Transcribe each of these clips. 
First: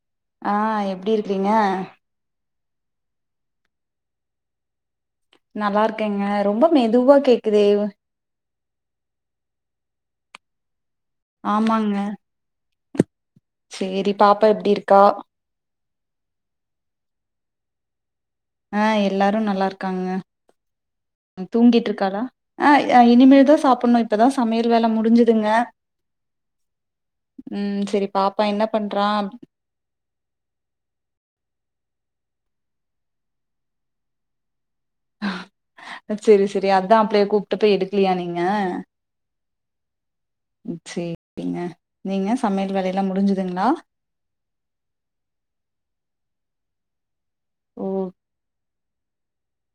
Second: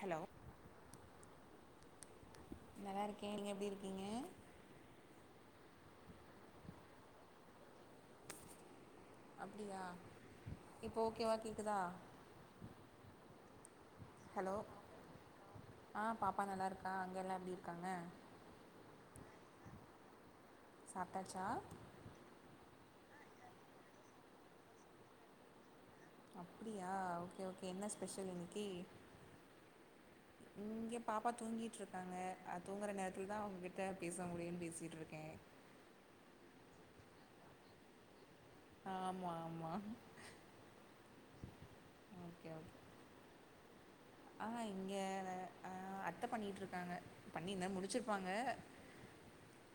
Hello ஆ எப்டி இருக்கீங்க நல்லா இருக்கே நீங்க எப்டி இருக்கீங்க நல்லா இருக்கேங்க ரொம்ப மெதுவா கேக்குதே அப்டியா இப்போ ஓகேவா கேக்குதா ஆமாங்க சேரி பாப்பா ஹலோ எப்டி இருக்கா ஆ பாப்பா நல்லா இருக்கா அங்கே எல்லா எப்டி இருக்காங்க அ எல்லாரு நல்லா இருக்காங்க சாப்ட்டாச்சா தூங்கிட்ருக்காளா ஆ அ இனிமே தா சாப்டணு இப்பதா சமையல் வேல முடிஞ்சுதுங்க அப்டியா ஓகே ஓகே ம் என்ன செரி ஸ்பெஷல் பாப்பா என்ன இன்னிக்கி பண்றா இங்க பாப்பா தூங்கிட் இருக்காங்க தூங்குற நேரத்துல தா உங்ககிட்ட பேச முடியும்ன்னு பேச சரி சரி அதா அப்லே கூப்ட்டப்ப போய் எடுக்கலியா நீங்க ஆமா ஆமா ஏ சேரிங்க நீங்க ஓகே சமையல் ஓகே வேலையெல்லா முடிஞ்சுதுங்களா ஆ இங்க ஆ அத்த பண்ணிட்ருக் பண்ணி இன்ன ஓ முடுச்சிருப்பாங்க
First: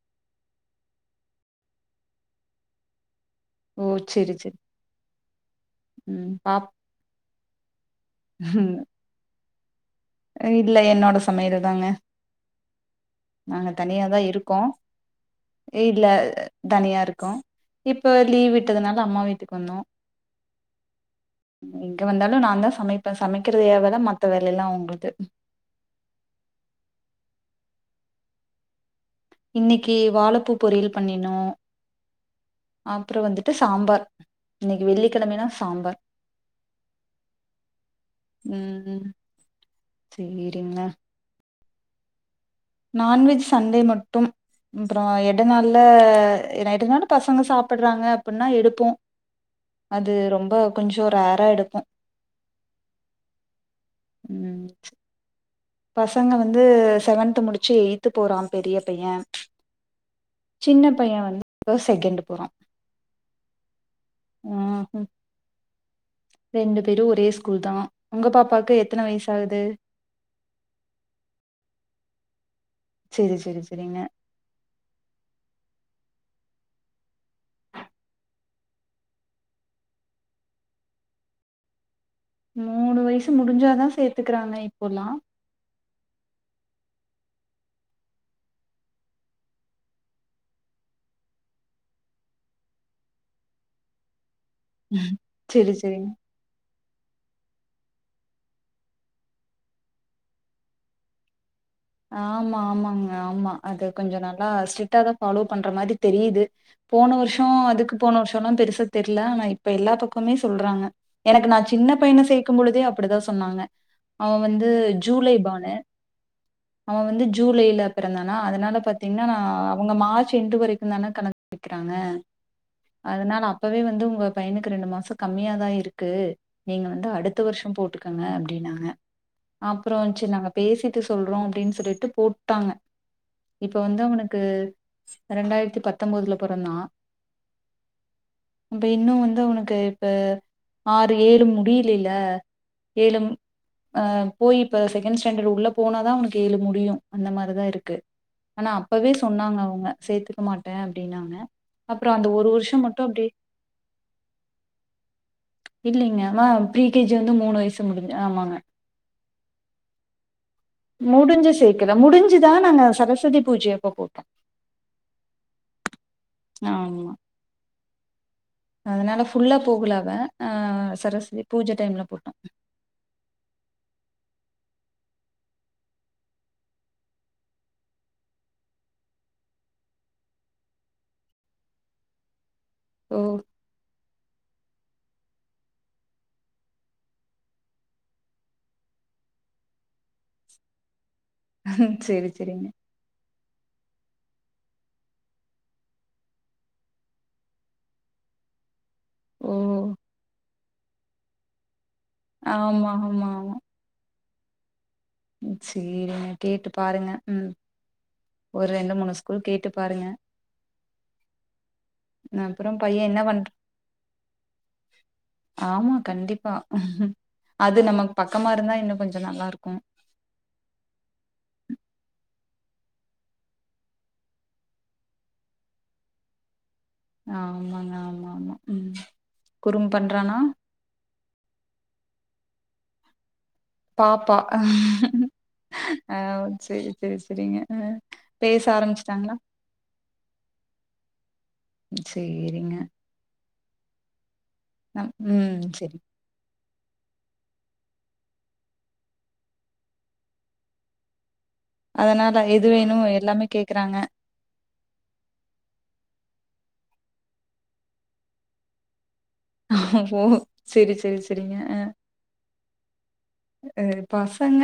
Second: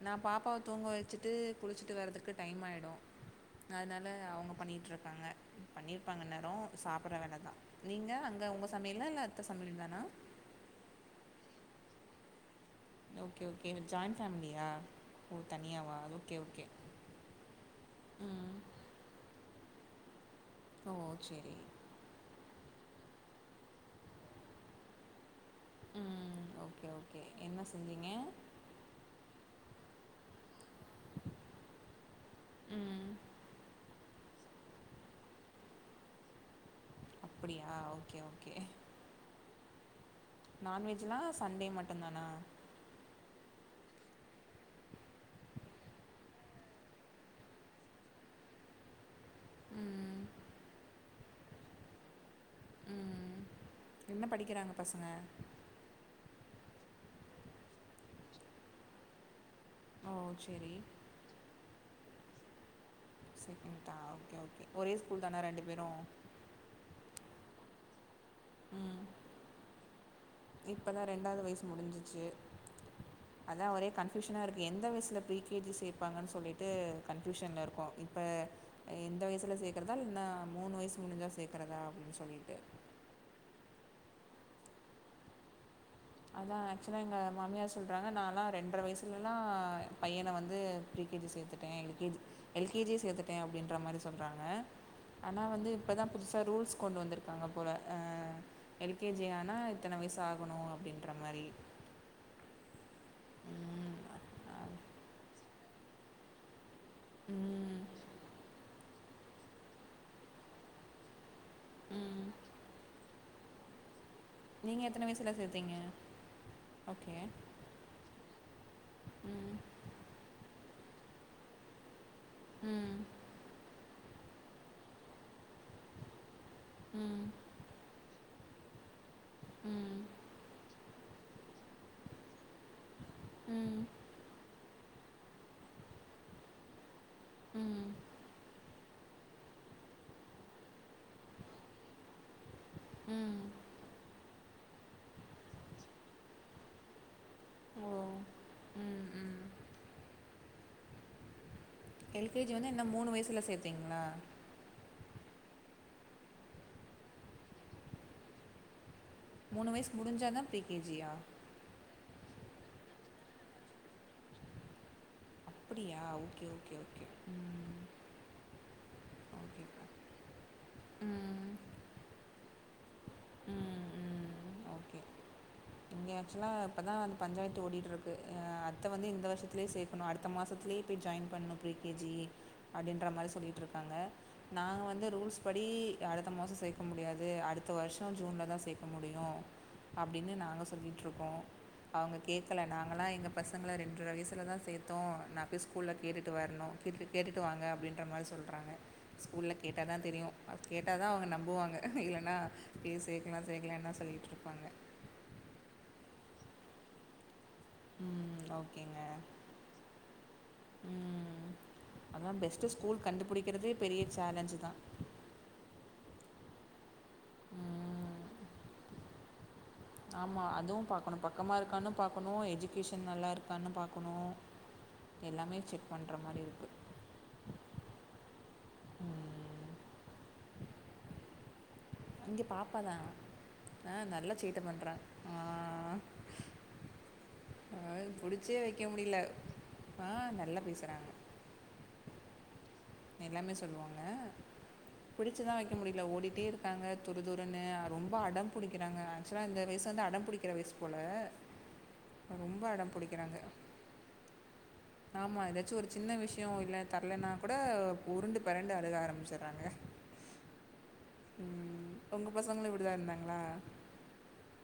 நா பாப்பாவ தூங்க வச்சுட்டு குளுச்சுட்டு வர்றதுக்கு டைம் ஆயிடு ஓ அதனால செரி அவங்க செரி பண்ணிட்டு இருக்காங்க பண்ணிருப்பாங்க ம் இந்நேரோ பாப் சாப் நீங்க அங்க உங்க சமையல்லா இல்ல அத்த சமையல் தானா இல்ல என்னோட சமையல் தாங்க ஓகே நாங்க ஓகே ஜாயிண்ட் தனியாதா இருக்கோ ஃபேமிலியா ஓ தனியாவா இல்ல ஓகே ஓகே தனியா இருக்கோ இப்ப லீவ் ம் விட்டதுனால அம்மா வீட்டுக்கு வந்தோ ஓ சேரி இங்க வந்தாலு நான்தா சமைப்பே சமைக்றது ஏ வேல மத்த வேலயல்லா அவ்ங்ள்து ம் ஓகே ஓகே என்ன செஞ்சீங்க இன்னிக்கி வாழப்பூ பொரியல் பண்ணினோ ம் அப்றோ வந்துட்டு சாம்பார் இன்னிக்கி வெள்ளிக்கிழமனா சாம்பார் அப்டியா ஓகே ஓகே ம் சேரிங்க நான்வெஜ்லா சண்டே மட்டுதானா நான்வெஜ் சன்டே மட்டும் அப்றோ எட நாள்ல நைட்டுனாலோ பசங்க சாப்புட்றாங்க அப்டீன்னா எடுப்போ அது ம் ரொம்போ கொஞ்சோ ரேர்ரா எடுப்போ ம் என்ன ம் படிக்குறாங்க பசங்க பசங்க வந்து செவன்த்து முடிச்சு எய்த்து போறா பெரிய பையே ஓ சேரி சின்ன பைய வந்து இப்பதா செகண்டு போறா செரிங்க ம் ஹு ரெண்டு பேரு ஒரே ஸ்கூல் தா உங்க பாப்பாக்கு ம் எத்தன வயச ஆகுது இப்பதா ரெண்டாவது வயசு முடிஞ்சுச்சு செரி செரி அதா ஒரே செரிங்க கன்ஃபியூஷனா இருக்கு எந்த வயசுல ப் ரீ கே ஜி சே ப் பாங்க சொல்லிட்டு கன்ஃப்யூஷன்ல இருக்கோ இப்ப இந்த வயசுல சேக்கறதா இல்லனா மூணு வயசு முடுஞ்சா சேக்குறதா அப்டீன்னு சொல்லி மூணு வயசு முடிஞ்சாதா சேத்துக்குறாங்க இப்பெல்லா அதா ஆக்சுவலா எங்க மாமியார் சொல்றாங்க நான்ல்லா ரெண்ட்ற வயசுலல்லா பையன வந்து ப்ரீ கே ஜி சேத்துட்டே L K G L K ஜியே சேத்துட்டே அப்டீன்ற மாரி சொன் திட்றாங்க ஆனா வந்து செரி இப்பதா செரிங்க புதுசா ரூல்ஸ் கொண்டு வந்துருக்காங்க போல அ எல் கே ஜி ஆனா இத்தன வயசு ஆகணோ அப்டீன்ற மாரி ஆமா ஆமாங்க ஆமா அது கொஞ்சோ நல்லா அ- ஸ்ட்ரிக்டாாதா ஃபாலோ பண்ற மாரி தெரியுது போன வர்ஷோ ம், அதுக்கு போன வருஷோல்லா பெருசா தெர்ல ஆனா இப்ப எல்லா பக்கமே சொல்றாங்க எனக்கு நா சின்ன பையன ம். சேக்கு போதே அப்டிதா சொன்னாங்க அவ வந்து நீங்கள் எத்தனை ஜூலை வயசில் பானு சேர்த்தீங்க அவ ஓகே வந்து ஜூலைல பிறந்தானா அதனால பாத்தீங்கன்னா ம் அவுங்க மார்ச் எண்ட் இது வரைக்கோ தானே கணக் வெக்குறாங்க ம் அதனால அப்பவே வந்து உ ங்க பையனுக்கு ரெண்டு மாசோ கம்மியா தா இருக்கு நீங்க வந்து ம் அடுத்த வர்சோ போட்டுக்குங்க அப்டீன்னாங்க ம் அப்றோ செரி நாங்க பேசிட்டு சொல்றோ அப்டின்னு சொல்லிட்டு போட்டாங்க இப்ப ம் வந்து அவனுக்கு ரெண்டாயிரத்தி பத்தொம்போதுல பொறந்தா ம் அப்ப இன்னோ வந்து அவனுக்கு இப்ப ஆறு ஏழு முடியுலல ஏழும் ம் அ போய் இப்ப செகண்ட் ஸ்டாண்டர்டு உள்ள போனாதா அவனுக்கு ஏழு முடியு அந்த மாரிதா ஓ இருக்கு ஆனா ம் அப்பவே ம் சொன்னாங்க அவுங்க சேத்துக்க மாட்டே அப்டீன்னாங்க எல் கே ஜி வந்து என்ன மூணு வயசுல சேத்தீங்களா இல்லீங்க மேம் ப்ரீ கே ஜி வந்து மூணு வயசு முடிஞ்சு ஆமாங்க மூணு வயசு முடிஞ்சாதா ப்ரீ முடிஞ்சு சேக்குல முடிஞ்சுதா நாங்க சரஸ்வதி பூஜயப்ப போட்டோ அப்புடியா ஓகே ஓகே ஓகே ஆமா ம் அதனால ஃபுல்லா ஓகேப்பா போகல அவ சரஸ்வதி ம் பூஜ டைம்ல போட்டோ ம் ம் இங்க ஆக்சுவலா இப்பதா அந்த பஞ்சாயத்து ஓடிட்டுருக்கு அ அத்த வந்து இந்த வர்ஷத்துலயே சேக்கணோ அடுத்த மாசோ பக்கத்லயே போய் ஜாயின் பண்ணணோ ப்ரீ கே ஜி அப்டீன்ற ஓ மாரி சொல்லிட்டுருக்காங்க நாங்க வந்து ரூல்ஸ் படி அடுத்த மாஸோ சேக்க முடியாது அடுத்த வர்ஷோ ஜூன்லதா சேக்க முடியோ அப்டின்னு நாங்க சொல்லிட்டுருக்கோ அவுங்க சேரி கேக்கல சேரிங்க நாங்களலா எங்க பசங்கள ரெண்ட்ற வயசுலாதா சேத்தோ நா போய் ஸ்கூல்ல கேட்டுட்டு வர்ணோ கேட்டு கேட்டுட்டு வாங்க அப்டீன்ற மாரி சொன் ஓ ஸ்கூல்ல கேட்டாதா தெரியு அது கேட்டா தா அவுங்க நம்புவாங்க இல்லன்னா ஆமா இப்பயே சேக்கலா சேக்கலானா சொல்லிட்டுருப்பாங்க ம் செரீங்க கேட்டு பாருங்க ம் ம். ஒரு ரெண்டு ஓகேங்க. மூணு ஸ்கூல் கேட்டு பாருங்க ம் அதா பெஸ்ட்டு அப்புறோ ஸ்கூல் பைய என்ன பண்ற கண்டுபிடிக்கிறதே பெரிய சேலஞ்சுதா ஆமா கண்டிப்பா அது நமக்கு ம். பக்கமா இருந்தா இன்னு கொஞ்சோ நல்லா இருக்கோ ஆமா அதுவும் பாக்கணு பக்கமா இருக்கான்னு பாக்கணு எஜுகேஷன் நல்லா இருக்கான்னு பாக்கணு எல்லாமே செக் பண்றா மாரி இருக்கு ஆமாங்க ஆமா ஆமா ம் ம். குறும் பண்றானா இங்க பாப்பாதா பாப்பா ஆ. அ சேரி சேரி சேரிங்க அ புடிச்சே பேச வைக்க முடியல. ஆரம்பிச்சிட்டாங்களா ஆ நல்லா பேசுறாங்க சேரிங்க எல்லாமே சொல்லுவாங்க நம் புடிச்சி தா ம் வெக்க செரி முடிய ஓடிட்டே இரு இருக்காங்க துருதுருன்னு ரொம்ப அடம் பிடிக்கிறாங்க ஆக்சுவலா இந்த வயசு வந்து அடம் புடிக்கிற வயசு போல அதனால ரொம்ப எது அடம் வேணு எல்லாமே கேக்குறாங்க ஆமா ஏதாச்சு ஒரு சின்ன விஷயோ இல் தரலன்னா கூட உருண்டு பெரண்டு அழுக ஆரம்பிச்சிட் ஓ சேரி சேரி சேரிங்க அ அப்டி தா இருந்தங்களா அ பசங்க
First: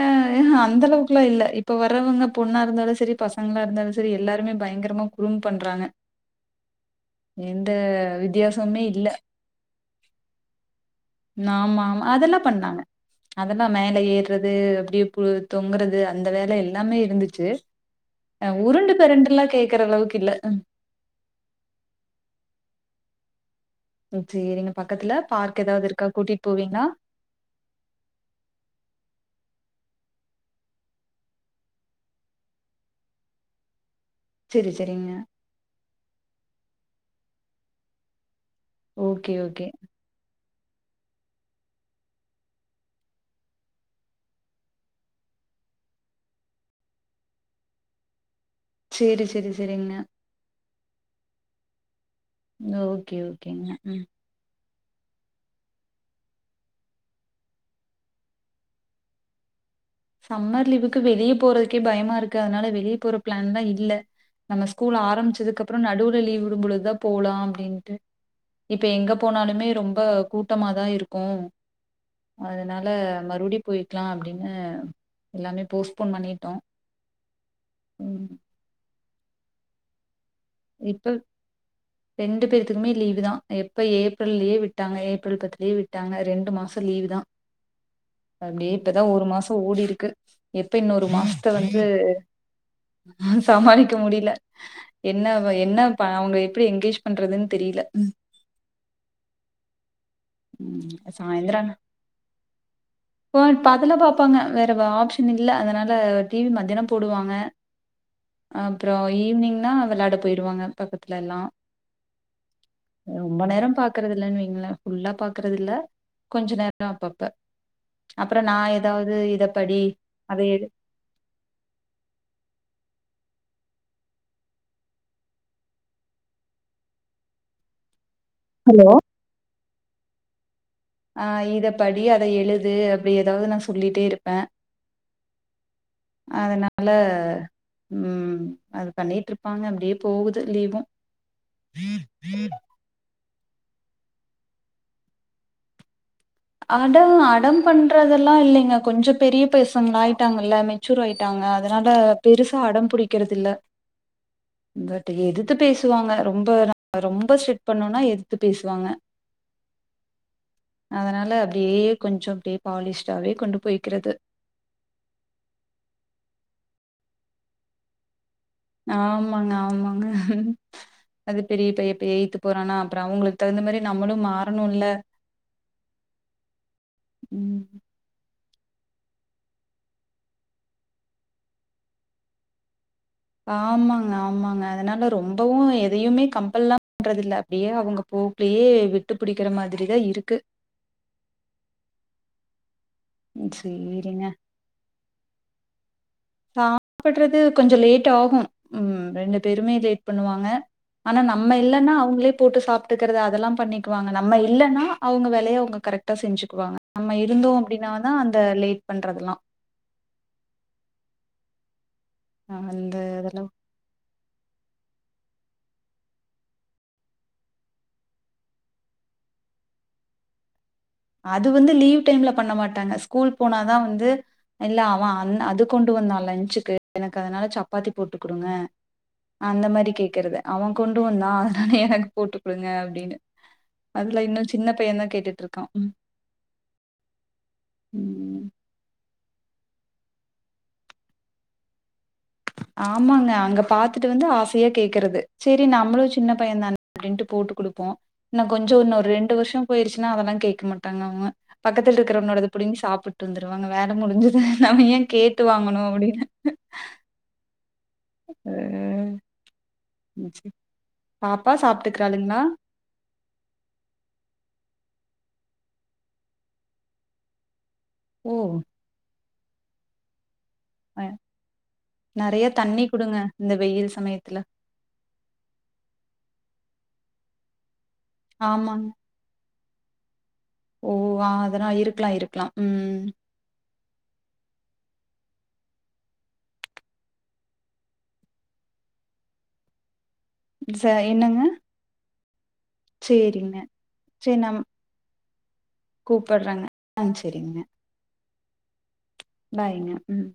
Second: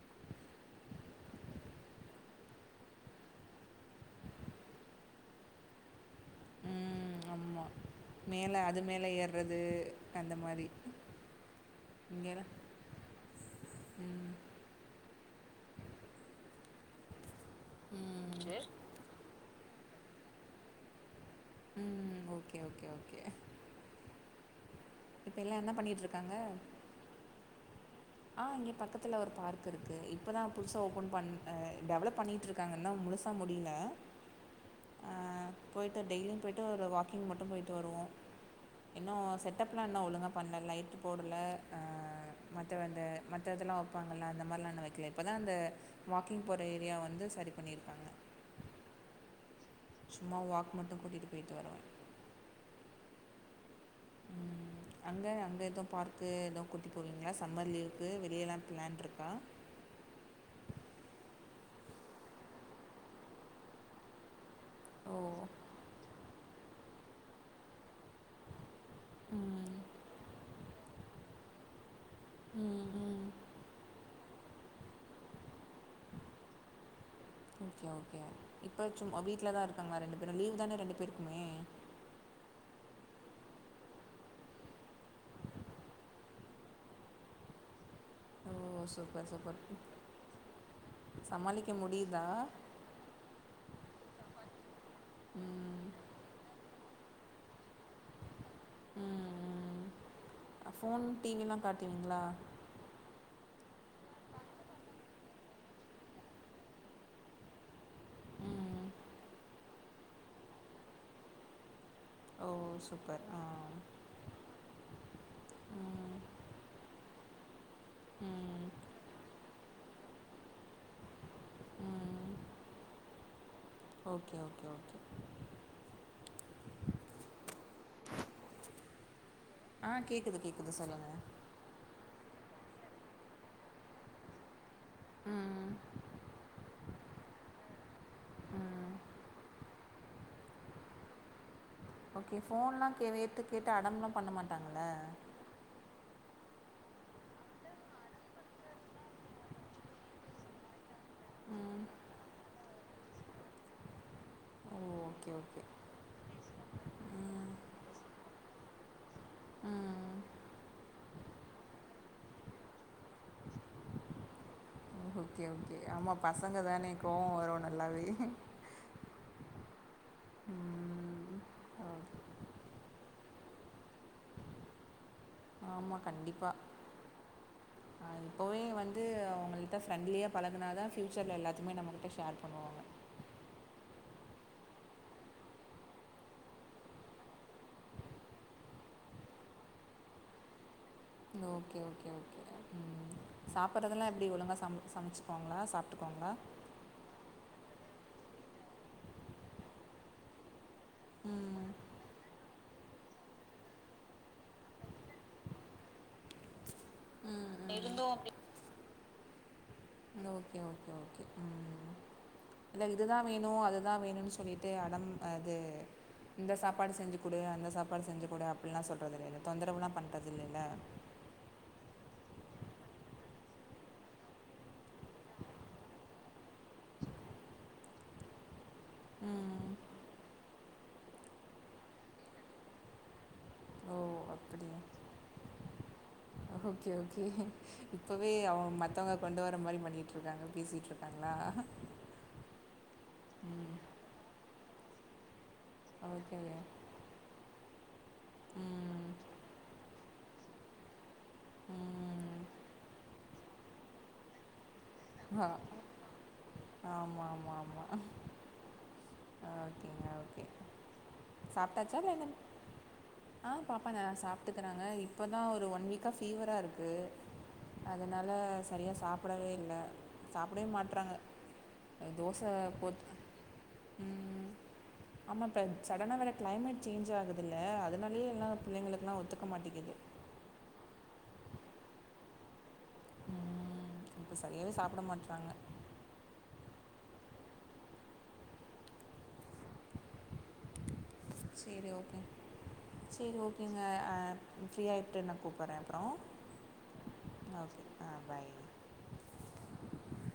அந்த அளவுக்குலா இல்ல இப்ப வர்றவங்க பொண்ணா இருந்தாலு சேரி பசங்களா இரு இருந்தாலு செரி எல்லாருமே பயங்கரமா குறும்பு பண்றாங்க ம் எந்த ஆமாம் மேலே அது வித்தியாசமுமே இல்ல மேலே ஏற்றது அந்த மாதி ஆமா ஆமா அதெல்லா பண்ணாங்க அதெல்லா மேல ம் ஏர்றது மேல அப்டியே தொங்குறது அந்த வே அந்த வேல எல்லாமே இருந்துச்சி ம் உருண்டு பெரண்டுல்லா கேக் க்கிற அளவுக்கு இல்ல ம் ஓகே ஓகே ஓகே சேரிங்க பக்கத்துல இப்போ எல்லாம் பார்க் என்ன ஏதாவது பண்ணிட்டு இருக்கா இருக்காங்க கூட்டிட்டு போவீங்களா ஆ இங்க பக்கத்துல ஒரு பார்க் இருக்கு இப்பதா புதுசா ஓபன் பன் ஆ டெவலப் பண்ணிட்டு இருக்காங்க இன்னோ முழுசா முடில செரி செரிங்க போயிட்டு டெய்லியு போயிட்டு ஒரு வாக்கிங் மட்டு போயிட்டு வருவோ இன்னு ஓகே ஓகே செட்டப்லா இன்ன ஒழுங்க பண்ண லைட்டு போடல அ மத் மத்த அந்த மத்த இதெல்லா வெப்பாங்கள்ல அந்த மாரிலா இன்னு வெக்கல இப்போதா அந்த வாக்கிங் போகற ஏரியா வந்து சரி பண்ணி சேரி சேரி சேரிங்க மட்டு கூட்டிட்டு போயிட்டு வருவே ஓகே ஓகேங்க ம் அங்க அங்க எதுவு பார்க்கு எதுவு கூட்டி போவீங்களா சம்மர் லீவுக்கு வெளியல்லா பிளான் இருக்கா சம்மர் லீவுக்கு வெளியே போறதுக்கே பயமா இருக்கு அதனால வெளியே போற பிளான்லா இல்ல நம்ம ஸ்கூல் ஓ ஆரம்பிச்சதுக்கு அப்புறோ நடுவுல லீவ் விடும்பொழுதுதா போலா அப்டின்ட்டு இப்ப எங்க போனாலுமே ம் ரொம்ப கூட்டமாதா இருக்கு அதனால ம் ம் மறுடி போயிக்கலாம் அப்டின்னு எல்லாமே போஸ்ட்பான் பண்ணிட்டோ ஓகே ஓகே ம் இப்ப சும்மா வீட்லதா இருக்காங்களா ரெண்டு பேரும் லீவ் தானே ரெண்டு இப்ப பேருக்குமே ரெண்டு பேத்துக்குமே லீவ் வுதா எப்ப ஏப்ரல்லயே விட்டாங்க ஏப்ரல் பத்துலயே விட்டாங்க ரெண்டு மாசோ லீவு தா ஓ அப்டியே இப்பதா ஒரு சூப்பர் மாசோ சூப்பர் ஓடிருக்கு எப்ப இன்னொரு மாசத்த சமாளிக்க வந்து முடியுதா சமாளிக்க முடில இன்னா அவ என்ன ம் ப அவுங்க எப்டி என்கரேஜ் பண்றதுன்னு தெரியல ம் ம் ஃபோன் டி வி ல்லா காட்டிவீங்களா ஃபோன் பாதிலபாப்பாங்க வேற வா ஆப்ஷ இன்னிக்கு இல்ல அதனால டி வி மதியானோ போடுவாங்க ம் அப்றோ ஈவ்னிங்னா விளாட யாட போயிருவாங்க பக்கத்துலல்லா ஓ சூப்பர் ஆ ரொம்ப நேரோ பாக்குறது இல்லன்னு வெயிங்களே ஃபுல்லா பாக்குறது இல்ல ம் கொஞ்ச நேரோ அப்பப்ப அப்றோ நா ம் எதாவது இத படி அத எடு ம் ஓகே ஓகே ஓகே ஹலோ ஆ கேக்குது கேக்குது ச ஆ இத படி அத எழுது அப்டி எதாவ்து நா சொல்லிட்டே இருப்பே ம் அதன ல ம் அது ம் பண்ணிட்ருப்பாங்க அப்டியே போகுது லீவு கிட்ட அடம்லா பண்ண மாட்டாங்கள்ல அடோ அடம் பண்றதெல்லா இல்லீங்க கொஞ்சோ பெரிய பெசங்களாயிட்டாங்கள்ல மெ ச்சூர் ஆயிட்டாங்க அதனால பெருசா அடம் புடிக்கிறதில்ல ஓ பட்டு ஓகே எதுத்து ஓகே பேசுவாங்க ரொம்பொ ந ரொம்ப ஸ்டிட் பண்ணோனா எதுத்து பேஸ் வாங்க ஆ ஆ அதனால அப்டியே கொஞ்சோ அப்டியே பாலிஷ்டாவே கொண்டு போய்கிறது ஓகே ஓகே ஆமா பசங்க தானே கோவோ வரு நல்லாவே ஆமாங்க ஆமாங்க ம் அது பெரிய பைய இப்ப ஓகே எய்த்து போறானா அப்றோ அவுங்குளு தகுந்த மாரி நம்மளு மாறணு இல்ல ஆமா கண்டிப்பா ம். ஆ இப்போவே வந்து அவுங்கள்ட்ட ஃப்ரெண்ட்லியா பழகுனாதா ஃப்யூச்சர்ல எல்லாத்திமே நம்மகிட்ட ஷேர் பண்ணுவாங்க ஆமாங்க ஆமாங்க அதனால ரொம்பவு எதையுமே கம்பல்லா பண்றதில்ல அப்டியே அவுங்கபோ போக்லியே விட்டு பிடிக்கிற மாதிரி தா இருக்கு ஓகே ஓகே ஓகே அ ம் சாப்பறதல்லா சரிங்க. எப்டி ஒழுங்கா சம் சமச்சுக்குவாங்ளா சாப்ட்டுக்குவாங்ளா [inaudible] பட்றது கொஞ்ஜோ லேட் ஆகு ம் ரெண்டு பேருமே லேட் பண்ணுவாங்க ஆனா நம்ம ம் இல்லன்னா அவுங்ளே போட்டு சாப் ட்டுக்கறது அதெல்லா பண்ணிக்குவாங்க நம்ம இல்லன்னா அவுங்க வேலைய அவுங்க கரெக்டா செஞ்சுக்குவாங்க நம்ம இருந்தோ ம் அப்டின்னாதா அந்த லேட் பண்றதெல்லா து ஓகே ஓகே ஓகே ம் இல்ல அந்த இதுதா அதெல்லா வேணு அதுதா வேணுன் சொல்லிட்டு அடம் அது இந்த சாப்பாடு செஞ்சு குடு அந்த சாப்பாடு செஞ்சு குடு அப்பில்லா சொல்றது இல்லை இல்ல தொந்தரவுலா பண்றதில்லை இல்ல அது வந்து லீவ் டைம்ல பண்ண மாட்டாங்க ஸ்கூல் போனாதா வந்து இல்ல அவ அந் அது கொண்டு வந்தா லன்சுக்கு எனக்கு அதனால சப்பாத்தி போட்டு குடுங்க அந்த ம் மாரி கேக்கறது அவ கொண்டு வந்தா அதுனால எனக்கு போட்டு குடுங்க அப்டினு ஓ அதுலா இன்னு சின்ன அப்படியா பையந்தா கேட்டுட்ருக்கா ஓகே ஓகே இப்பவே அவ மத்தவங்க கொண்டு வர மாரி ம ண்ணிட்ருக்காங்க பேசிட்ருக்காங்ளா ஆமாங்க அங்க பாத்துட்டு வந்து ஆசையா கேக்கறது செரி நம்மளு சின்ன ஓகே பையந்தா [inaudible] அப்டின்ட்டு போட்டு குடுப்போ இன்னு கொஞ்சோ இன்னு ஒரு ம் ரெண்டு வருஷோ போயிருச்சு னா அதல்லா கேக்க மாட்டாங்க அவுங்க பக்கத்துல ம் இருக்கறவனோடத புடிங்கி சாப்புட்டு வந்துருவாங்க வேல முடிஞ்சுது நம்ம ஏ கேட்டு ஆ வாங்கணு அப்டினு ஆமாம் ஆமாம் ஆமாம் அ ஓகேங்க ம் ச் ஓகே பாப்பா சாப்பிட்டாச்சா இல்லை இன்னும் சாப்ட்டுக்றாளுங்ளா ஆ பாப்பா நலா சாப்ட்டுக்கறாங்க இ ப்பதா ஒரு ஒன் வீக்கா ஃபீவராருக்கு அதனால ஓ சரியா சாப்படவே இல்ல சாப்டவே அ மாட்றாங்க அ தோச நெறைய தண்ணி போத் குடுங்க இந்த வெயில் அ ம் சமயத்துல ம் ஆமா இப்ப சடனா வேற கிளைமேட் சேஞ் ஆகுதுல்ல அதுனாலயே எல்லா ஆமாங்க பிள்ளைங்களுக்குலா ஒத்துக்க மாட்டிகிது ஓ ஆ அதனா இருக்லா இருக்லா ம் இப்ப சரியாவே சாப்ட மாட்றாங்க ச என்ன சேரி ஓகேங் சேரி சேரிங்க ஓகேங்க அ சரி நம் ஃப்ரீ ஆயிட்டு நா கூப்பட்றே அப்ற கூப்பட்றங்க ஆ சரிங்க ஓகே அ பாய் பாய்ங்க ம்